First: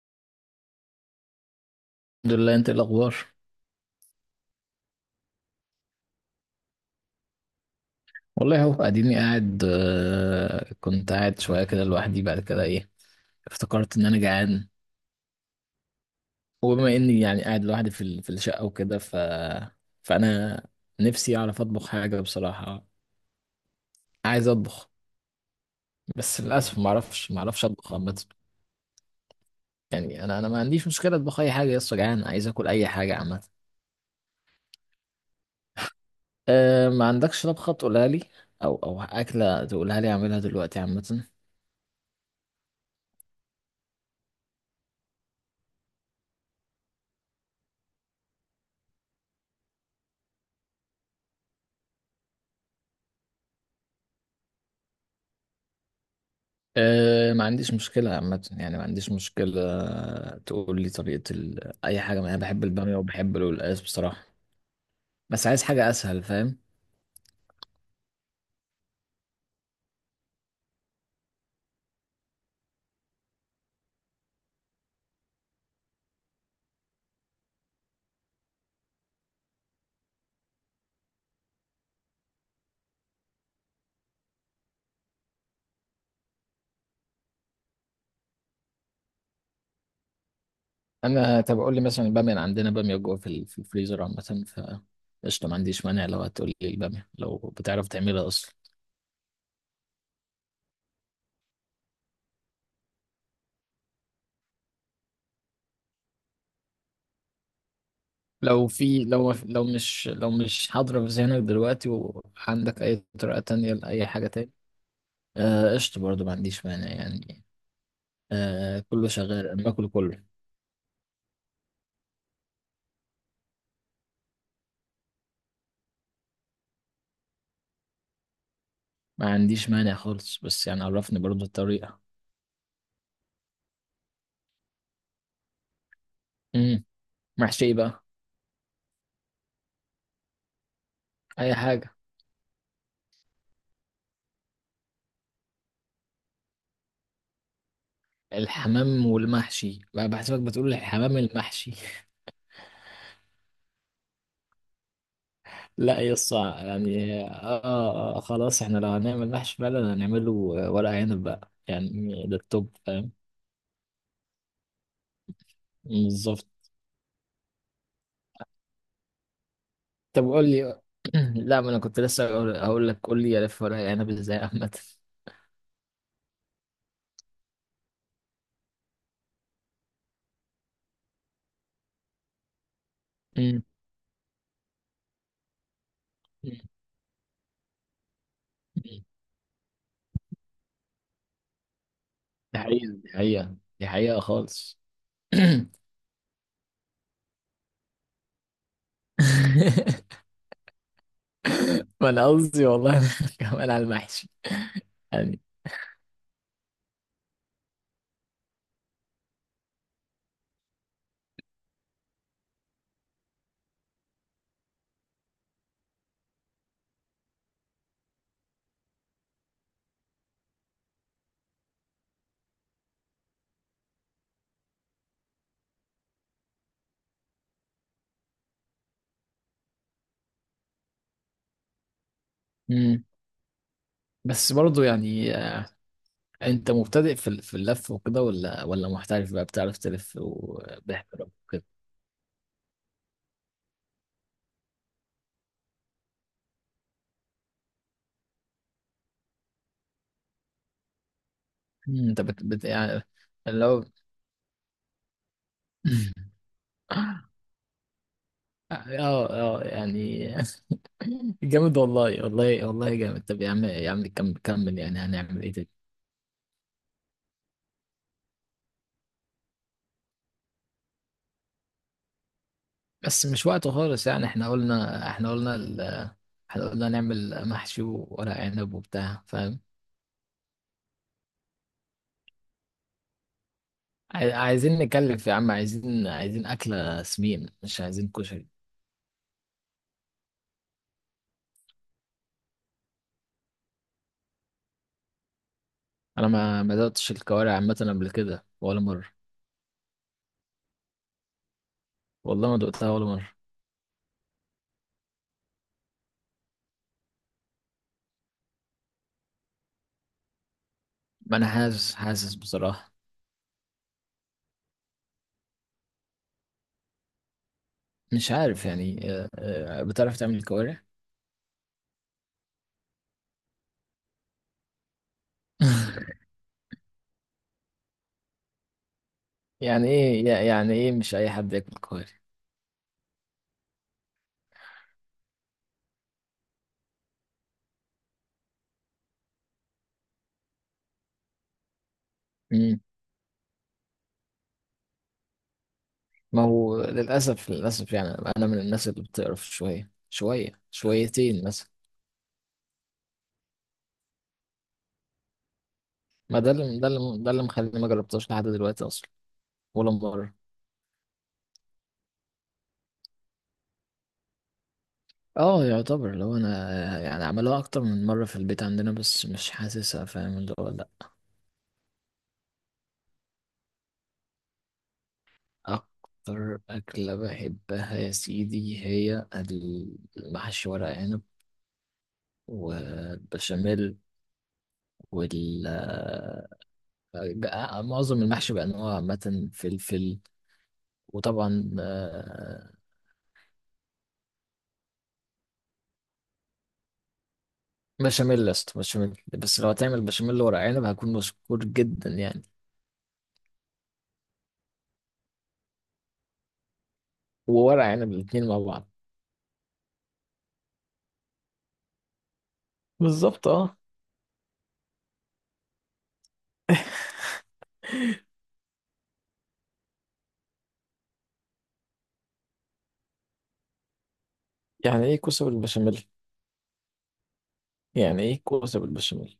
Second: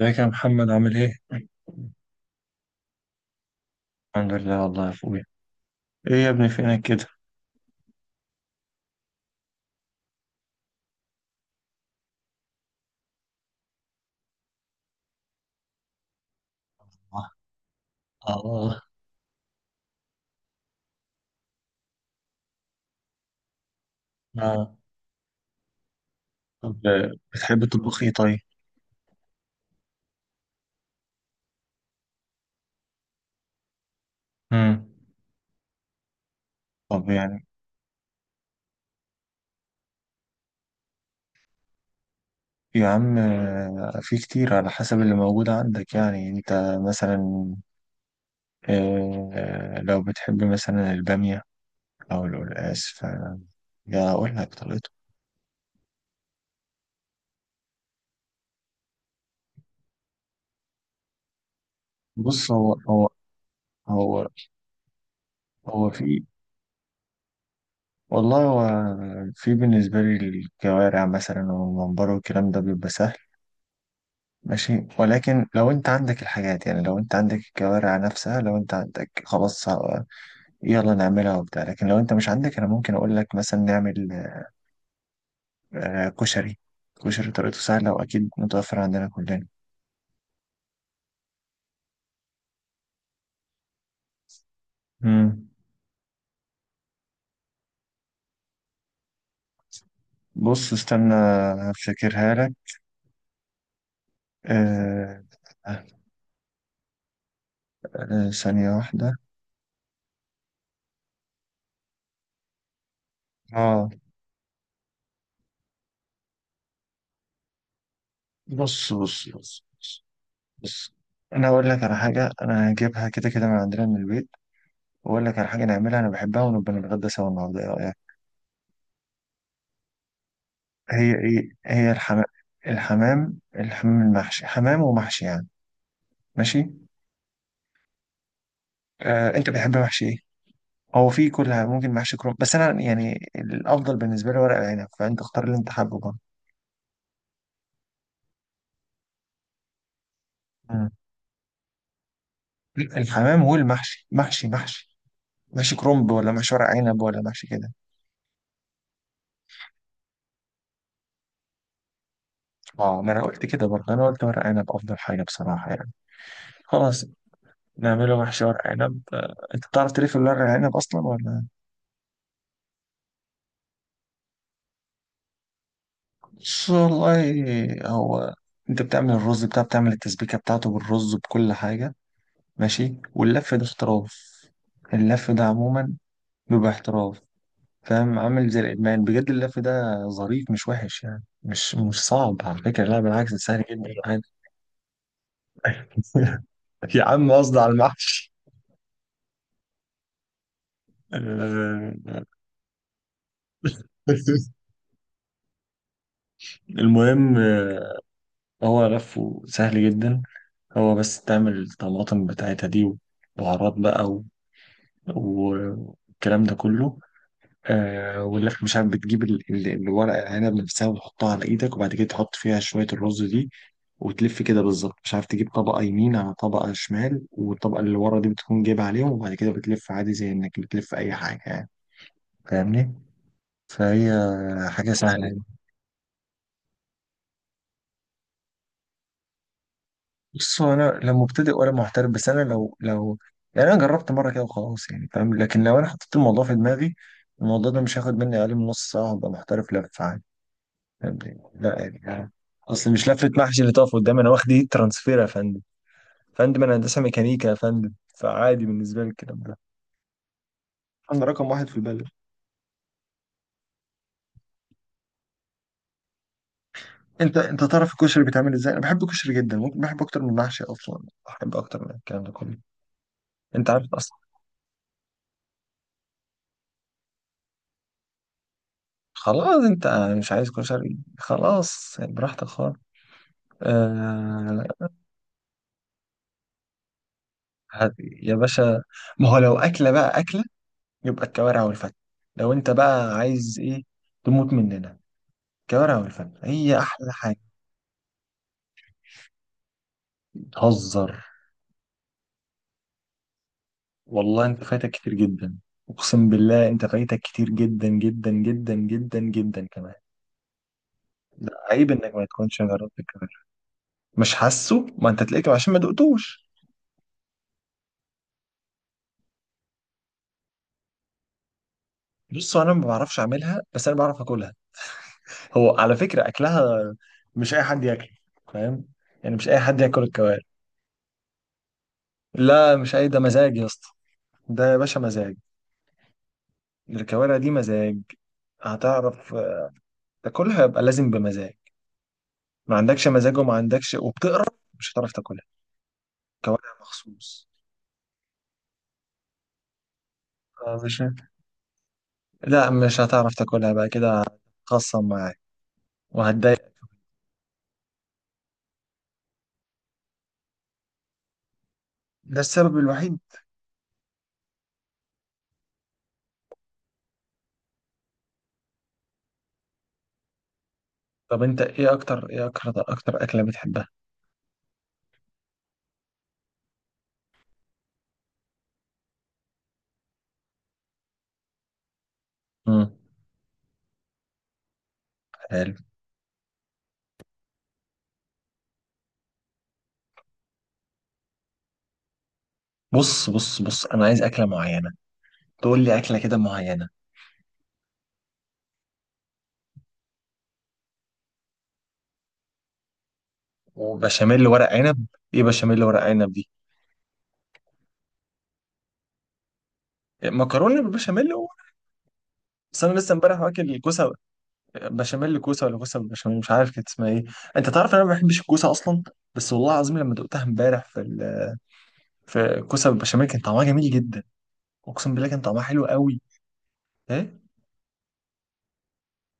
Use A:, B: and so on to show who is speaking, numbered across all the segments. A: ازيك يا محمد عامل ايه؟
B: الحمد لله، انت ايه الاخبار؟
A: الحمد لله والله يا اخويا. ايه يا ابني فينك كده؟
B: والله اهو اديني قاعد، كنت قاعد شويه كده لوحدي. بعد كده ايه، افتكرت ان انا جعان. وبما اني يعني
A: اه.
B: قاعد لوحدي في الشقه
A: آه.
B: وكده، فانا نفسي اعرف اطبخ حاجه بصراحه. عايز
A: آه.
B: اطبخ بس للاسف
A: طب
B: ما اعرفش ما
A: بتحب
B: اعرفش اطبخ
A: تطبخ ايه
B: عامه.
A: طيب؟
B: يعني انا ما عنديش مشكله اطبخ اي حاجه، لسه جعان عايز اكل اي حاجه عامه.
A: امم.
B: أه، ما
A: طب يعني.
B: عندكش طبخه تقولها لي؟ او اكله تقولها لي اعملها دلوقتي عامه.
A: يا عم في كتير على حسب اللي موجود عندك يعني انت مثلا. لو بتحب مثلا البامية او القلقاس فيا، اقول لك طريقته.
B: أه، ما عنديش مشكلة عامة، يعني ما عنديش مشكلة. تقول لي طريقة أي حاجة. أنا
A: بص
B: بحب البامية وبحب القلقاس بصراحة،
A: هو
B: بس عايز
A: هو
B: حاجة أسهل،
A: في.
B: فاهم؟
A: والله هو في بالنسبة لي الكوارع مثلا والممبار والكلام ده بيبقى سهل ماشي، ولكن لو انت عندك الحاجات يعني لو انت عندك الكوارع نفسها لو انت عندك خلاص، يلا نعملها وبتاع. لكن لو انت مش عندك انا ممكن اقول لك مثلا نعمل كشري. كشري طريقته سهلة واكيد متوفر عندنا كلنا.
B: أنا طب قول لي مثلا البامية، أنا عندنا بامية جوه في الفريزر عامة. ف
A: مم.
B: قشطة، ما عنديش مانع لو هتقول لي البامية، لو بتعرف تعملها أصلا.
A: بص استنى، هفتكرها لك. آه،
B: لو
A: ثانية
B: في
A: واحدة.
B: لو لو مش لو مش حاضرة في ذهنك دلوقتي، وعندك أي طريقة تانية
A: اه.
B: لأي حاجة تاني، قشطة. قشطة برضه، ما عنديش مانع يعني.
A: بص
B: كله
A: بص
B: شغال، أنا
A: بص
B: باكل
A: بص،
B: كله.
A: بص. انا اقول لك على حاجة انا هجيبها كده كده من عندنا من البيت، واقول لك على حاجة نعملها انا بحبها ونبقى نتغدى سوا النهاردة.
B: ما عنديش مانع خالص، بس يعني
A: هي
B: عرفني برضو
A: ايه؟ هي
B: الطريقة.
A: الحمام. الحمام المحشي، حمام ومحشي يعني. ماشي.
B: امم. محشي إيه بقى؟
A: آه، انت بتحب محشي ايه؟ هو في
B: اي
A: كلها ممكن،
B: حاجة.
A: محشي كرنب بس انا يعني الافضل بالنسبه لي ورق العنب، فانت اختار اللي انت حابه برضه.
B: الحمام والمحشي بقى بحسبك، بتقول
A: مم.
B: الحمام المحشي.
A: الحمام والمحشي، محشي. محشي
B: لا
A: كرنب ولا محشي
B: يصع
A: ورق عنب
B: يعني،
A: ولا محشي كده؟
B: خلاص، احنا لو هنعمل محشي فعلا هنعمله ورق عنب بقى، يعني ده التوب،
A: اه، ما
B: فاهم؟
A: انا قلت كده برضه، انا قلت ورق عنب افضل حاجه بصراحه يعني.
B: بالظبط.
A: خلاص، نعمله محشي ورق عنب. انت بتعرف تلف
B: طب
A: الورق
B: قول
A: العنب
B: لي
A: اصلا ولا؟
B: لا، ما انا كنت لسه هقول لك قول لي الف ورق عنب ازاي عامة.
A: بص، والله هو. انت بتعمل الرز بتاع، بتعمل التسبيكة بتاعته بالرز بكل حاجة، ماشي، واللف
B: امم.
A: ده احتراف. اللف ده عموما بيبقى احتراف، فاهم؟ عامل زي الإدمان بجد اللف ده. ظريف، مش وحش يعني، مش صعب على
B: دي
A: فكرة،
B: حقيقة،
A: لا
B: دي
A: بالعكس ده
B: حقيقة،
A: سهل
B: دي
A: جدا
B: حقيقة
A: عادي.
B: خالص.
A: يا عم قصدي على المحشي.
B: ما
A: آه،
B: انا قصدي والله كمان على المحشي يعني.
A: المهم هو لفه سهل جدا. هو بس تعمل الطماطم بتاعتها دي وبهارات بقى، والكلام ده كله، ولا مش عارف، بتجيب الورق العنب نفسها وتحطها على ايدك، وبعد كده تحط فيها شوية الرز دي وتلف كده بالظبط، مش عارف، تجيب طبقة يمين على طبقة شمال والطبقة اللي ورا دي بتكون جايبها عليهم، وبعد كده بتلف عادي زي انك بتلف اي حاجة يعني. فاهمني؟
B: امم.
A: فهي
B: بس برضه
A: حاجة سهلة
B: يعني،
A: يعني.
B: انت مبتدئ في اللف وكده ولا محترف بقى، بتعرف تلف
A: بص هو انا لا
B: وباحترام
A: مبتدئ
B: وكده؟
A: ولا محترف، بس انا لو يعني انا جربت مرة كده وخلاص يعني، فاهم؟ لكن لو انا حطيت الموضوع في دماغي، الموضوع ده مش هياخد مني اقل من نص ساعة وهبقى محترف لف عادي. فاهمني؟ لا
B: مم، انت
A: يعني،
B: بت, بت
A: اصل
B: يعني،
A: مش لفه محشي اللي
B: لو
A: تقف قدامي. انا واخد ايه؟ ترانسفير يا فندم. فندم، انا هندسه
B: اه،
A: ميكانيكا يا فندم. فعادي بالنسبه لي الكلام ده.
B: اه يعني.
A: انا رقم واحد في
B: جامد
A: البلد.
B: والله، والله والله جامد. طب يا عم، يا عم، كمل كمل، يعني هنعمل ايه تاني؟
A: انت تعرف الكشري بيتعمل ازاي؟ انا بحب الكشري جدا، ممكن بحب اكتر من المحشي اصلا، بحب اكتر من الكلام ده كله.
B: بس مش
A: انت
B: وقته
A: عارف
B: خالص
A: اصلا.
B: يعني. احنا قلنا نعمل محشي وورق عنب وبتاع.
A: خلاص انت مش عايز كشري، خلاص يعني، براحتك خالص. آه
B: عايزين نكلف يا عم، عايزين أكلة سمين، مش عايزين
A: يا
B: كشري.
A: باشا، ما هو لو اكله بقى اكله، يبقى الكوارع والفتة. لو انت بقى عايز ايه تموت مننا، الكوارع
B: أنا
A: والفن
B: ما
A: هي
B: دقتش
A: أحلى حاجة.
B: الكوارع عامة قبل كده ولا مرة.
A: بتهزر؟
B: والله ما دقتها ولا مرة.
A: والله أنت فايتك كتير جدا. أقسم بالله أنت فايتك كتير جدا جدا جدا جدا جدا كمان.
B: ما أنا
A: لا، عيب
B: حاسس
A: إنك ما
B: حاسس
A: تكونش
B: بصراحة.
A: جربت الكوارع. مش حاسه، ما أنت تلاقيك عشان ما دقتوش.
B: مش عارف يعني، بتعرف تعمل كوارع؟
A: بص، أنا ما بعرفش أعملها بس أنا بعرف أكلها. هو على فكرة أكلها مش أي حد ياكله، فاهم؟ يعني مش أي حد ياكل الكوارع.
B: يعني إيه مش أي حد ياكل كوارع؟
A: لا، مش أي، ده مزاج يا اسطى. ده يا باشا مزاج. الكوارع دي مزاج. هتعرف تاكلها يبقى لازم بمزاج. ما
B: مم.
A: عندكش مزاج، وما عندكش، وبتقرا، مش هتعرف تاكلها.
B: ما
A: كوارع
B: هو
A: مخصوص.
B: للأسف، للأسف يعني، أنا من الناس اللي بتقرف شوية شوية،
A: مش.
B: شويتين مثلا.
A: لا مش هتعرف تاكلها بقى كده، هتخصم معاك
B: ما ده
A: وهتضايق.
B: اللي، ده اللي مخليني ما جربتهاش لحد دلوقتي أصلا، ولا مرة.
A: ده السبب الوحيد.
B: اه، يعتبر لو انا يعني عملوها اكتر من مرة في البيت عندنا، بس مش حاسسها، فاهم اللي هو؟ لا.
A: طب انت ايه اكتر اكله بتحبها؟
B: اكتر اكلة بحبها يا سيدي هي المحشي ورق عنب
A: امم.
B: والبشاميل وال
A: حلو.
B: معظم المحشي بانواعه عامة، فلفل، وطبعا
A: بص بص بص، انا عايز اكله معينه، تقول لي اكله كده معينه.
B: بشاميل يا اسطى، بشاميل. بس لو هتعمل بشاميل ورق عنب، هكون مشكور جدا يعني.
A: وبشاميل ورق عنب. ايه بشاميل ورق عنب دي؟
B: وورق عنب الاتنين مع بعض.
A: مكرونه بالبشاميل و- بس انا لسه امبارح
B: بالظبط،
A: واكل
B: اه.
A: الكوسه، بشاميل كوسه ولا كوسه بالبشاميل، مش عارف كانت اسمها ايه. انت تعرف ان انا ما بحبش الكوسه اصلا. بس والله العظيم لما دقتها امبارح في كوسه بالبشاميل كان طعمها جميل جدا.
B: يعني
A: اقسم
B: ايه
A: بالله كان
B: كوسه
A: طعمها حلو
B: بالبشاميل؟
A: قوي. ايه؟
B: يعني ايه كوسه بالبشاميل؟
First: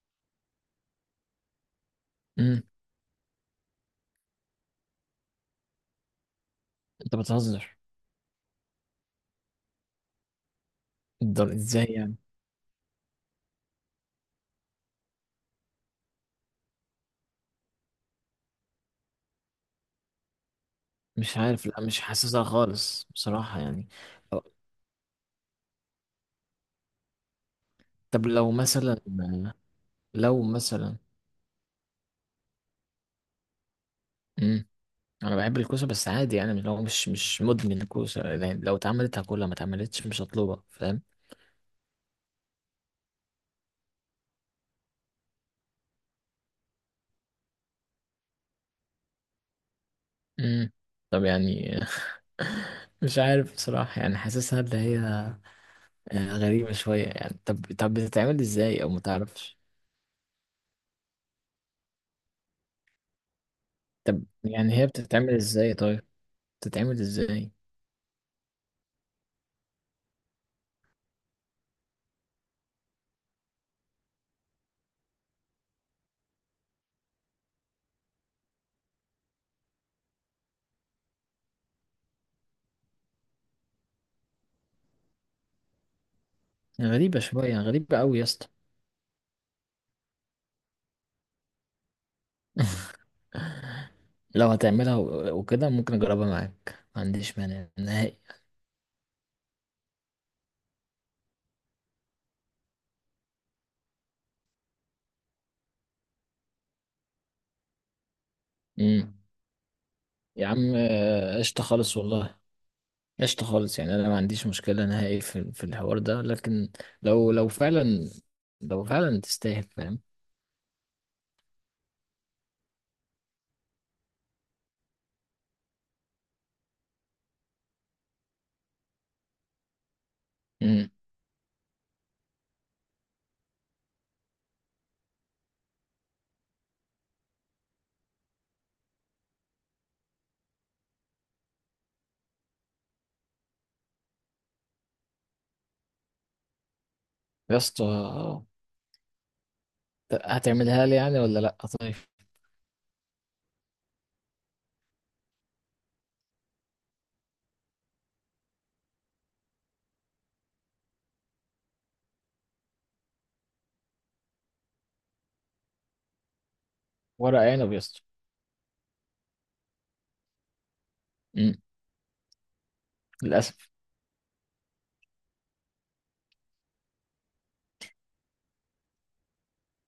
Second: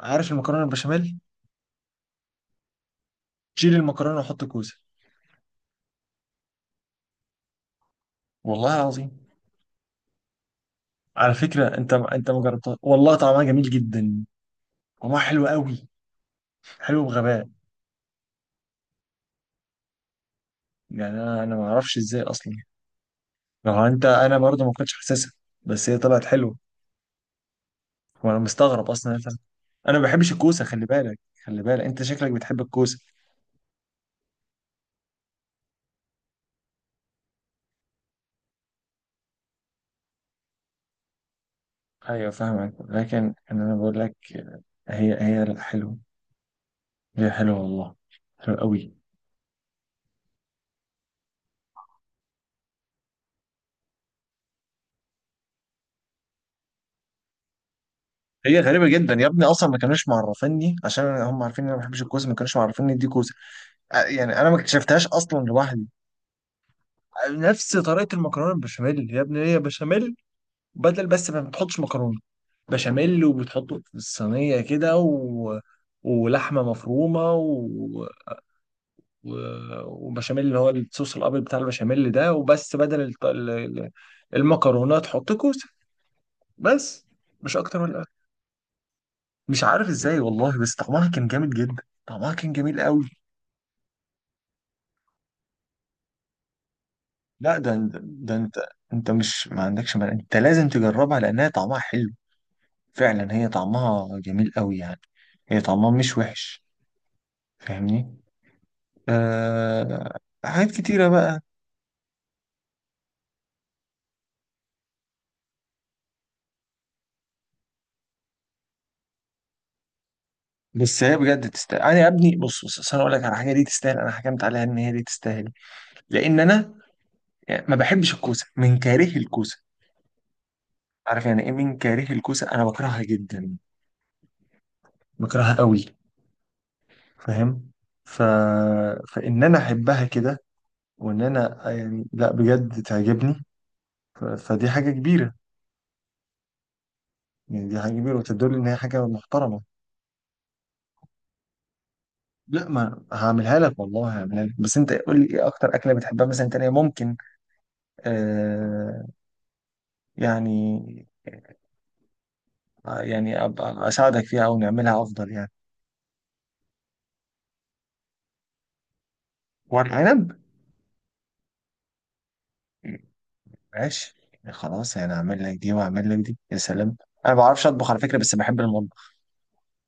A: عارف المكرونه بالبشاميل،
B: امم.
A: شيل المكرونه وحط كوسه.
B: انت بتهزر.
A: والله العظيم. على
B: الدر
A: فكره
B: ازاي
A: انت
B: يعني؟
A: انت ما جربتها، والله طعمها جميل جدا. طعمها حلو قوي. حلو بغباء. يعني
B: مش
A: انا
B: عارف،
A: ما
B: لا
A: اعرفش
B: مش
A: ازاي
B: حاسسها
A: اصلا.
B: خالص بصراحه
A: لو
B: يعني.
A: انت، انا
B: طب
A: برضه ما كنتش حاسسها، بس هي طلعت حلوه.
B: طب،
A: هو انا
B: لو
A: مستغرب
B: مثلا
A: اصلا انا. أنا ما بحبش
B: لو
A: الكوسه خلي
B: مثلا
A: بالك. خلي بالك انت شكلك بتحب الكوسه.
B: امم. انا بحب الكوسه بس عادي يعني، لو مش مدمن الكوسه يعني، لو اتعملت هاكلها، ما اتعملتش مش هطلبها، فاهم؟
A: ايوه فاهمك، لكن انا بقول لك هي لا حلوه. هي حلوه والله. حلوه قوي.
B: امم. طب يعني مش عارف بصراحه يعني، حاسسها اللي هي غريبه شويه يعني. طب طب، بتتعمل
A: هي
B: ازاي
A: غريبه
B: او ما
A: جدا يا ابني،
B: تعرفش؟
A: اصلا ما كانوش معرفيني عشان هم عارفين ان انا ما بحبش الكوسه، ما كانوش معرفيني دي كوسه.
B: طب
A: يعني انا ما
B: يعني هي
A: اكتشفتهاش
B: بتتعمل
A: اصلا
B: ازاي
A: لوحدي.
B: طيب؟ بتتعمل ازاي؟
A: نفس طريقه المكرونه البشاميل يا ابني، هي بشاميل، بدل بس ما بتحطش مكرونه. بشاميل وبتحطه في الصينيه كده ولحمه مفرومه وبشاميل اللي هو الصوص الابيض بتاع البشاميل ده وبس، بدل المكرونات حط كوسه، بس.
B: غريبة شوية،
A: مش اكتر
B: غريبة
A: ولا أقل.
B: أوي يا اسطى.
A: مش عارف ازاي والله، بس طعمها كان جامد جدا. طعمها كان جميل قوي.
B: لو هتعملها و- وكده، ممكن أجربها معاك، ما عنديش
A: لا
B: مانع
A: ده،
B: نهائي.
A: ده انت، انت مش ما عندكش مال. انت لازم تجربها لانها طعمها حلو فعلا. هي طعمها جميل قوي يعني. هي طعمها مش وحش، فاهمني؟
B: امم.
A: آه
B: يا
A: حاجات
B: عم،
A: كتيرة بقى.
B: قشطة خالص والله. قشطة خالص يعني، أنا ما عنديش مشكلة نهائي في الحوار ده، لكن لو لو فعلا لو فعلا تستاهل، فاهم؟
A: بس هي بجد تستاهل. انا يا ابني بص بص، أصل انا اقول لك على حاجه دي تستاهل انا حكمت عليها ان هي دي تستاهل. لان انا ما بحبش الكوسه من كاره الكوسه.
B: امم.
A: عارف يعني ايه من كاره الكوسه؟ انا بكرهها جدا، بكرهها قوي، فاهم؟ ف... فان انا احبها كده، وان انا يعني لا بجد تعجبني. فدي حاجه كبيره،
B: يا
A: يعني دي
B: اسطى،
A: حاجه كبيره وتدل ان هي حاجه محترمه.
B: هتعملها لي يعني ولا لأ طيب؟
A: لا ما هعملها لك، والله هعملها لك، بس انت قول لي ايه اكتر اكله بتحبها مثلا تانية ممكن. آه يعني يعني ابقى اساعدك فيها او نعملها افضل يعني.
B: ورق عنب يا اسطى.
A: ورق عنب.
B: امم. للأسف.
A: ماشي. خلاص انا اعمل لك دي واعمل لك دي، يا سلام. انا ما بعرفش اطبخ على فكره، بس بحب المطبخ.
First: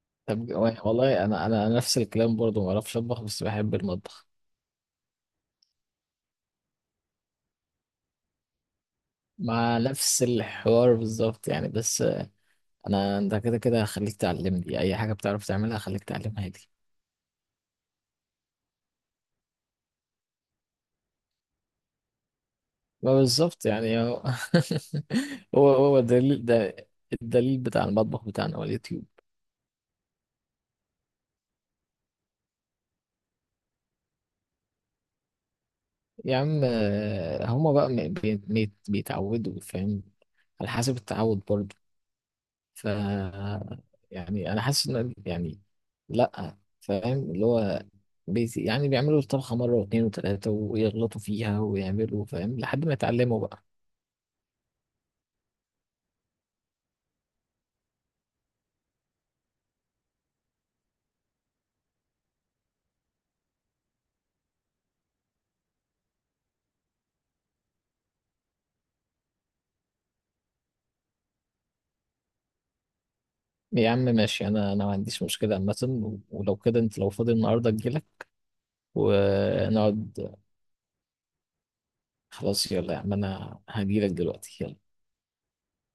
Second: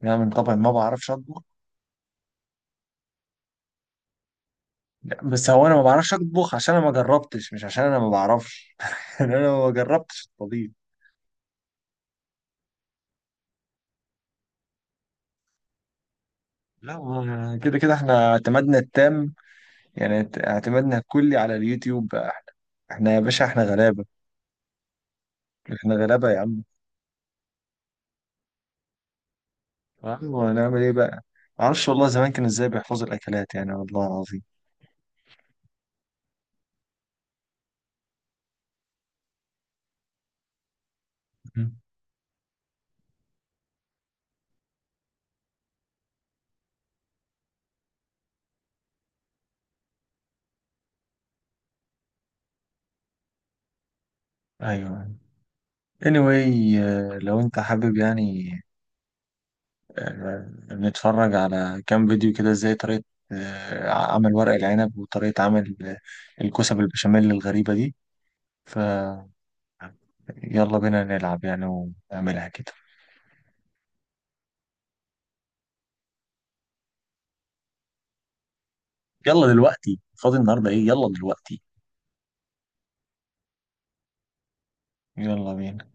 A: يعني انا من
B: طب
A: طبعي ما بعرفش
B: والله
A: اطبخ.
B: أنا نفس الكلام برضه، ما أعرفش أطبخ بس بحب المطبخ.
A: لا، بس هو انا ما بعرفش اطبخ عشان انا ما جربتش، مش عشان انا ما بعرفش. يعني انا ما
B: مع نفس
A: جربتش الطبيخ.
B: الحوار بالظبط يعني. بس انت كده كده هخليك تعلمني اي حاجه بتعرف تعملها، هخليك تعلمها لي.
A: لا كده كده احنا اعتمادنا التام. يعني اعتمادنا الكلي على اليوتيوب بقى. احنا
B: ما
A: يا باشا، احنا
B: بالظبط يعني،
A: غلابه.
B: هو هو
A: احنا
B: هو
A: غلابه يا
B: الدليل
A: عم.
B: ده، الدليل بتاع المطبخ بتاعنا هو اليوتيوب.
A: ايوه هنعمل ايه بقى؟ ما اعرفش والله زمان كانوا ازاي بيحفظوا الاكلات يعني، والله العظيم.
B: يا عم، هما بقى بيتعودوا، فاهم؟ على حسب التعود
A: مم.
B: برضه. ف يعني انا حاسس ان يعني، لا فاهم اللي هو يعني بيعملوا الطبخه مره واثنين وثلاثه ويغلطوا فيها ويعملوا، فاهم، لحد ما يتعلموا بقى.
A: ايوه anyway، لو انت حابب يعني، آه، بنتفرج على كام فيديو كده، ازاي طريقة عمل ورق العنب وطريقة عمل الكوسة بالبشاميل الغريبة دي. ف يلا بينا نلعب يعني ونعملها كده.
B: يا عم ماشي، انا ما عنديش مشكله عامه. و- ولو كده انت لو فاضي النهارده، اجيلك
A: يلا دلوقتي
B: ونقعد.
A: فاضي النهاردة ايه، يلا دلوقتي.
B: خلاص يلا يا عم، انا هجيلك دلوقتي، يلا.
A: يلا بينا.